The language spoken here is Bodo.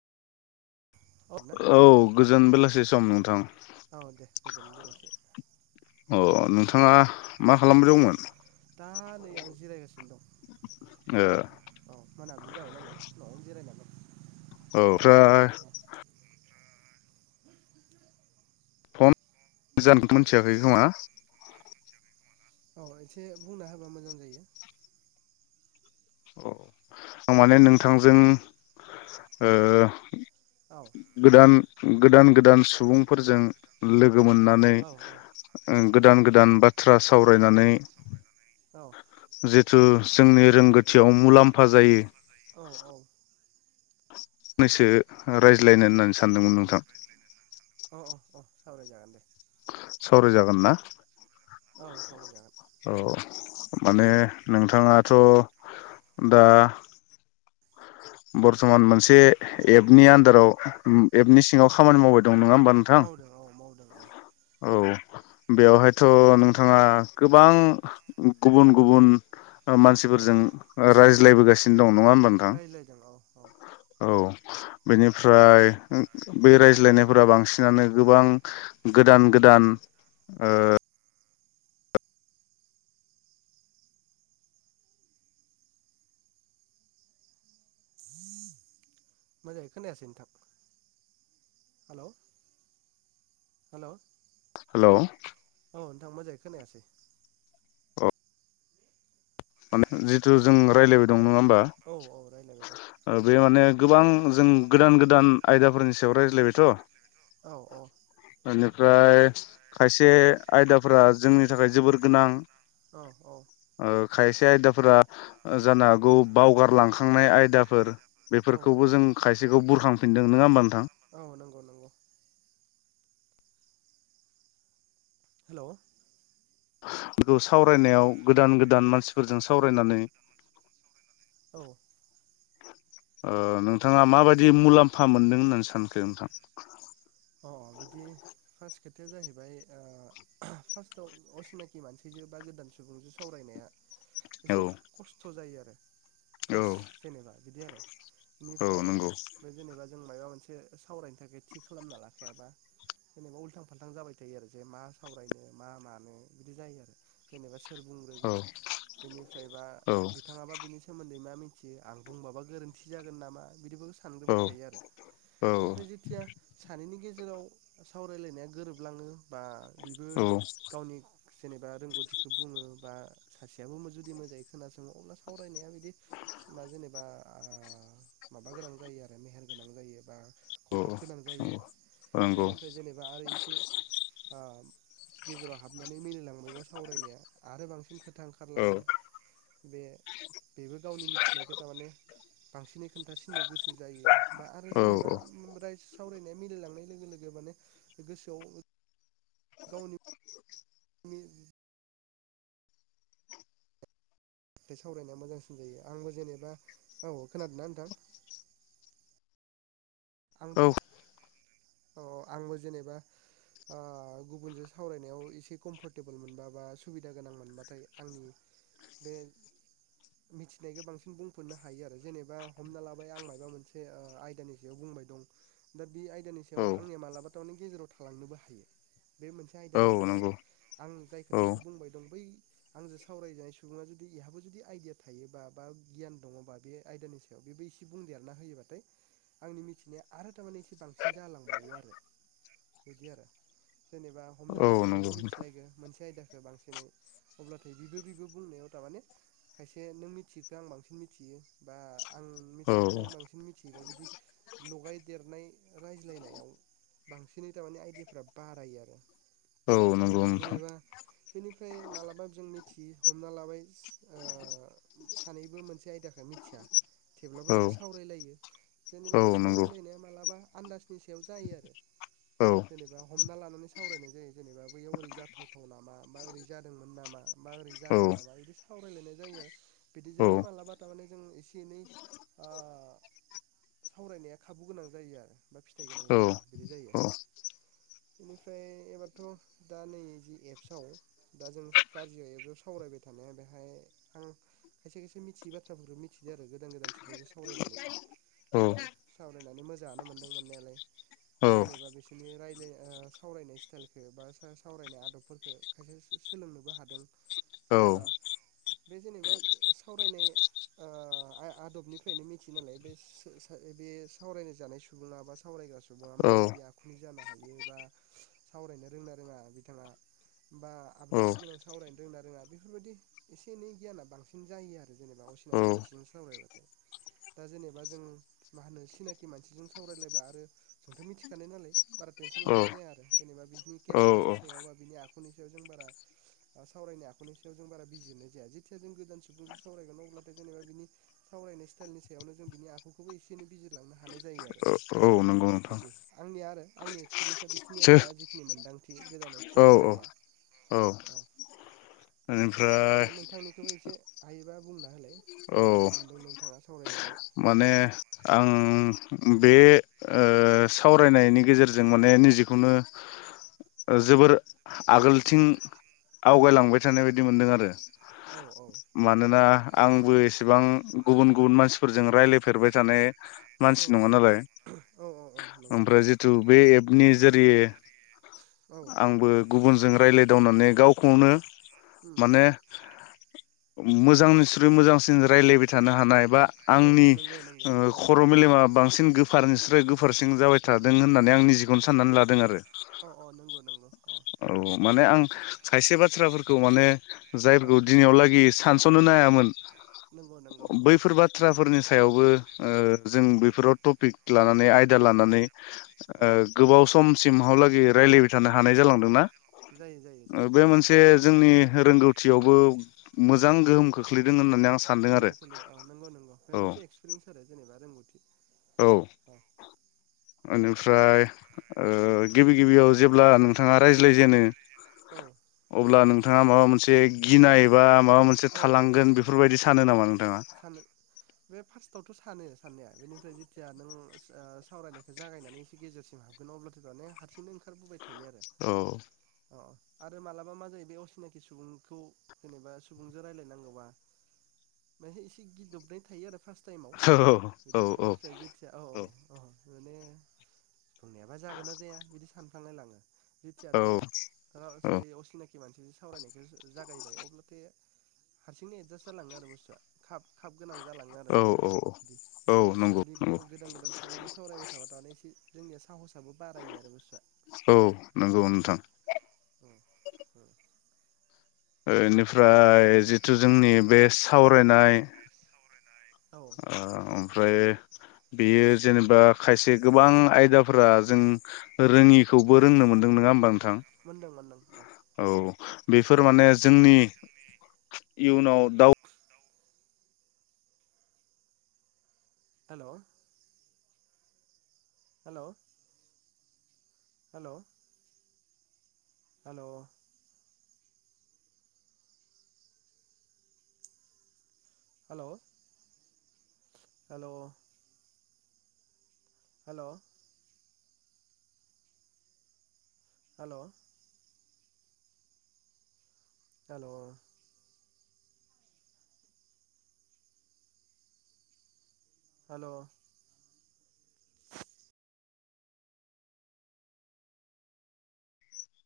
औ गोजोन बेलासे। सम नोंथां। औ दे गोजोन बेलासि अ नोंथाङा मा [unintelligible] दा नै आं जिरायगासिनो दं। ओ अ मानाबिलि जाबाय नालाय। औ जिरायना दं। औ ओमफ्राय। औ फन जानो मिथियाखै खोमा। औ एसे बुंना होबा मोजां जायो। अ आं माने नोंथांजों ओ- औ गोदान। गोदान गोदान सुबुंफोरजों लोग गो मोननानै औ औ गोदान गोदान बाथ बाथ्रा सावरायनानै जोंनि रोंगोथियाव मुलाम्फा जायो जि थु जोंनि रोंगौथियाव मुलाम्फा जायो। औ [inaudible] फंनैसो रायज्लायनो होननानै सानदोंमोन नोंथां। अ अ अ सावराय जागोन दे। सावरायजागोन ना? औ सवराय जागोन। औ माने नोंथाङाथ' दा बरथमान मोनसे एपनि आन्दाराव एपनि सिङाव खामानि मावबाय दं नङा होमबा नोंथां मावदों औ मावदों औ औ बेवहायथ' नोंथाङा गोबां गुबुन गुबुन औ मानसिफोरजों रायज ज्लायबोगासिनो दं नङा होनोमब नोंथां? रायज्लायदों औ औ औ बेनिफ्राय बे रायज्लायनायफोरा बांसिनानो गोबां गोदान गोदान ओ मजाङै खोनायासै नोंथां हेलौ हेल' हेल' औ नोंथां मोजाङै खोनायासै औ माने जिथु जों राय्लायबाय दं नङा ओम बा औ औ रायज्लायबाय दं ओ बे माने गोबां जों गोदान गोदान आयदाफोरनि सायाव रायज्लायबायथ' औ औ बेनिफ्राय खायसे आयदाफोरा जोंनि थाखाय जोबोर गोनां औ औ ओ खायसे आयदाफोरा जानो हागौ बावगारलांखांनाय आयदाफोर औ बेफोरखौबो जों खायसेखौ बुरहां दों नङा ओनबा ओनथां औ नंगौ नंगौ हेल' सावरायनायाव गोदान गोदान मानसिफोरजों सावरायनानै औ ओ नोंथाङा माबायदि मुलाम्फा मोनदों होननानै सानखो नोंथां? अ बिदि खोथाया जाहैबाय फार्स्टआव असिनाखि मानसिजों बा गोदान सुबुंजो सावरायनाया औ [inaudible] औ फास जेनेबा बिदि आरो औ नंगौ [inaudible] जों माबा मोनसे सावरायनो थाखाय थि खालाम ना ला [inaudible] [inaudible] आं औ औ बुंबाबा गोरोन्थि जागोन नामा बिदिबो [inaudible] औ औ नायनि गेजेराव सावरायलायनाया गोरोबलाङो। बा बेबो गावनि जेनेबा रोंगौथिखौ बुङो बा सासेयाबो जुदि मोजाङै खोनासङो अब्ला सावरायनाया बि दि मा जेनेबा आ माबा गोनां जायो आरो मेहेर गोनां जायो बा औ खहाब औ गोनां जायो नंगौ। आरो बेनिफ्राय जेनेबा आरो इसे आ गेजेराव हाबनानै मिलायलांबायबा सावरायनाया आरो बांसिन खो था औ ओंखारलाङो बे बेबो गावनि मिथिनायखौ थारमाने बांसिनै खोन्थासिननो गोसो जायो बा आरो औ औ जेनेबा [unintelligible] मिलायलांनाय लोगो लोगो माने गोसोआव गावनि [unintelligible] बे सावरायनाया मोजांसिन जायो आंबो जेनेबा औ खोनादोंना नोंथां? [inaudible] औ आंबो जेनेबा अ गुबुनजों सावरायनायाव एसे कमफर्टेबोल मोनबा बा सुबिदा गोनां मोनबाथाय आंनि बे मिथिनायखौ बांसिन बुंफिननो हायो आरो जेनेबा हमना लाबाय आं माबा मोनसे आयदानि सायाव बुंबाय दं [unintelligible] बे आयदानि सायाव औ आंनिया मालाबा [unintelligible] गेजेराव थालांनोबो हायो बे मोनसे औ आयदानि सायाव आरो नंगौ आं जाय औ खोथाखौ बुंबाय दं बै आंजों सावरायजानाय सुबुङा जुदि बेहाबो जुदि आइदिया थायोबा बा गियान दङबा बे आयदानि सायाव बेबो एसे बुं देरना होयोबाथाय आंनि मिथिनाया आरो [unintelligible] एसे बांसिन जालांबावो आरो बिदि आरो। जेनेबा हमना औ ला सानैबो नंगौ नोंथां मिथिलायो मोनसे आयदा खौ बांसिनै अब्लाथाय बिबो बिबो बुंनायाव तारमाने खायसे नों मिथियिखौ आं बांसिन मिथियो बा आं औ मिथिनायखो नों बांसिन मिथि या बिदि लगाय देरनाय रायज्लायनायाव बांसिनै थारमाने आयदियाफ्रा बारायो आरो औ नंगौ बिदि नोंथां जेनेबा बेनिफ्राय मालाबा जों मिथि हमना लाबाय ओ सानैबो मोनसे आयदाखौ मिथिया थेवब्लाबो औ जों सावरायलायो जेनेबा औ बे नंगौ सावरायलायनाया मालाबा आनदाजनि सायाव जायो आरो औ जेनेबा हमना लानानै सावरायनाय जायो जेनेबा बैयाव ओरै जाथावथाव नामा बा ओरै जादोंमोन नामा बा ओरै औ जागोन नामा बिदि सावरायलायनाय जायो औ बिदिजोंबो मालाबा थारमाने जों एसे एनै आ सावरायनाया खाबु गोनां जायो आरो बा फिथाइ गोनां औ जायो बिदि जायो औ बिनिफ्रायबाथ' दा नै जि एप्स आव दा जों [unintelligible] सावरायबाय थानाया बेहाय आं खायसे खायसे मिथियै बाथ्राफोरखौ मिथिदो आरो गोदान गोदान सुबुंजों सावरायनानै औ बिदि सावरायनानै मो जाङानो मोनदों मोननायालाय औ बे जेनेबा बिसोरनि रायलाय ओ सावरायनाय स्टाइलखौ बा सावरायनाय आदबफोरखौ खायसे सोलोंनोबो हादों जेनेबा बे जेनेबा सावरायनाय आ आय आदबनिफ्रायनो मिथियो नालाय बे [unintelligible] सावरायनाय जानाय सुबुङा बा सावरायग्रा सुबुंआ माबायदि आखुनि जानो हायो बा सावरायनो रोङोना रोङा बिथाङा बा आब्रुथि गोनां सावरायनो रोङोना रोङा बेफोरबायदि एसे एनै गियाना बांसिन जायो आरो जेनेबा असिनाखि मानसिजों सावरायबाथाय दा जेनेबा जों मा होनो [unintelligible] मानसिजों सावरायलायबा आरो जोंथ' मिथिखानाय नालाय बारा टेनसन लानाय जाया आरो जेनेबा बिनि औ केरेक्टारनि सायाव बा बिनि आखुनि सायाव जों बारा सावरायनाय आखुनि सायाव जों बारा बिजिरनाय जाया जेथिया जों गोदान सुबुंजों सावरायगोन अब्लाथ' जेनेबा बिनि सावरायनाय स्टाइलनि सायावनो जों बिनि आखुखौबो एसे एनै बिजिरलांनो हा नाय जायो आरो औ औ नंगौ नोंथां बिदि आंनि आरो आंनि एक्स पिरेन्सा बेखिनि आरो दा सो जिखिनि मोनदां थिम गोदान एफस'आव औ औ सावरायनाया औ अ बेनिफ्राय देलाय नोंथांनिखौबो एसे हायोबा बुंना होलाय औ बोरै बोरै मोनदों नोंथाङा सावरायनानै। माने आं बे ओ सावरायनायनि गेजेरजों माने निजेखौनो ओ जोबोर आगोलथिं आवगायलांबाय थानाय बायदि मोन्दों आरो। औ औ मानोना आंबो एसेबां गुबुन गुबुन मानसिफोरजों रायज्लायफेरबाय थानाय। औ मानसि औ नङा नालाय। औ नंगौ ओमफ्राय नंगौ जिथु बे एपनि जेरै औ उम आंबो गुबुनजों। रायज्लायदावनानै गावखौनो। माने मोजांनिख्रुइ मोजांसिन रायज्लायबाय थानो हानाय बा औ औ आंनि नंगौ ओ नंगौ औ खर' मेलेमा बांसिन गोफारनि गोफ फोरसिं जाबाय थादों होननानै आं निजिखौनो साननानै लादों आरो। अ अ नंगौ नंगौ अ। औ [unintelligible] खायसे बाथ्राफोरखौ माने औ जायफोरखौ दिनैयाव लागि सानस'नो हायामोन नंगौ नंगौ औ बैफोर बाथ्राफोरनि सायावबो ओ जों बेफोराव टपिक लानानै आयद दा लानानै औ ओ गोबाव समसिम। हालागि रायलायबाय थानो हानाय जालांदों ना। जायो जायो बे जायो औ मोनसे जोंनि रोंगौथियावबो मोजां गोहोम खोख्लैदों होननानै आं सानदों आरो सोलोंदों सोलोंदों अ नंग' नंग' बे औ मोनसे एक्सपिरियेन्स आरो जेनेबा रोंगौथि औ। ओनिफ्राय ओ गिबि गिबियाव जेब्ला नोंथाङा रायज्लाय जेनो। अब्ला नों नोंथाङा माबा मोनसे गिनाय एबा माबा मोनसे औ औ औ थालांगोन बेफोरबायदि सानो नामा नोंथाङा? सानो बे फार्स्टआवथ' सानो साननाया बेनिफ्राय जेथिया नों आ सावरायनायखौ जागायनानै एसे गेजेरसिम हाबगोन अब्लाथ' दाने हारसिंनो ओंखारबोबाय थायो आरो औ अ आरो मालाबा मा जायो बे असिनाखि सुबुंखौ जेनेबा सुबुंजों रायलायनांगौबा माने एसे गिदोबनाय थायो आरो फार्स टाइमाव औ औ बिदि बिनिफ्राय जेथिया अ अ माने बेबा जागोन ना जाया बिदि सान सानलायलाङो जेथिया औ नों आ औ असिनाखि मानसिजों सावरायनायखौ जागायो अब्लाथे हारसिंनो एदजास्ट जालाङो आरो बुस्थुआ खाफ- खाफ गोनां जालाङो आरो औ बुस्थुआ औ औ नंगौ बिदि नंगौ गोदान गोदान सुबुंजों सावरायबाय थाबा दानो एसे जोंनिआ सो साहसाबो बारायो आरो बुस्थुआ। औ नंगौ उम नोंथां नोंखौ नोंथां। ओनिफ्राय जिथु जोंनि बे सावरायनाय औ आ आमफ्राय बेयो जेनेबा खायसे गोबां आयदाफोरा जों रोङिखौबो रोंनो मोनदों नङा होमबा थां मोनदों मोनदों अ औ। बेफोर माने जोंनि इयुनाव दाउ हेल'? हेल'। हेल'। हेल'। हेल'? हेल'? हेल'? हेल'? हेल'? हेल'?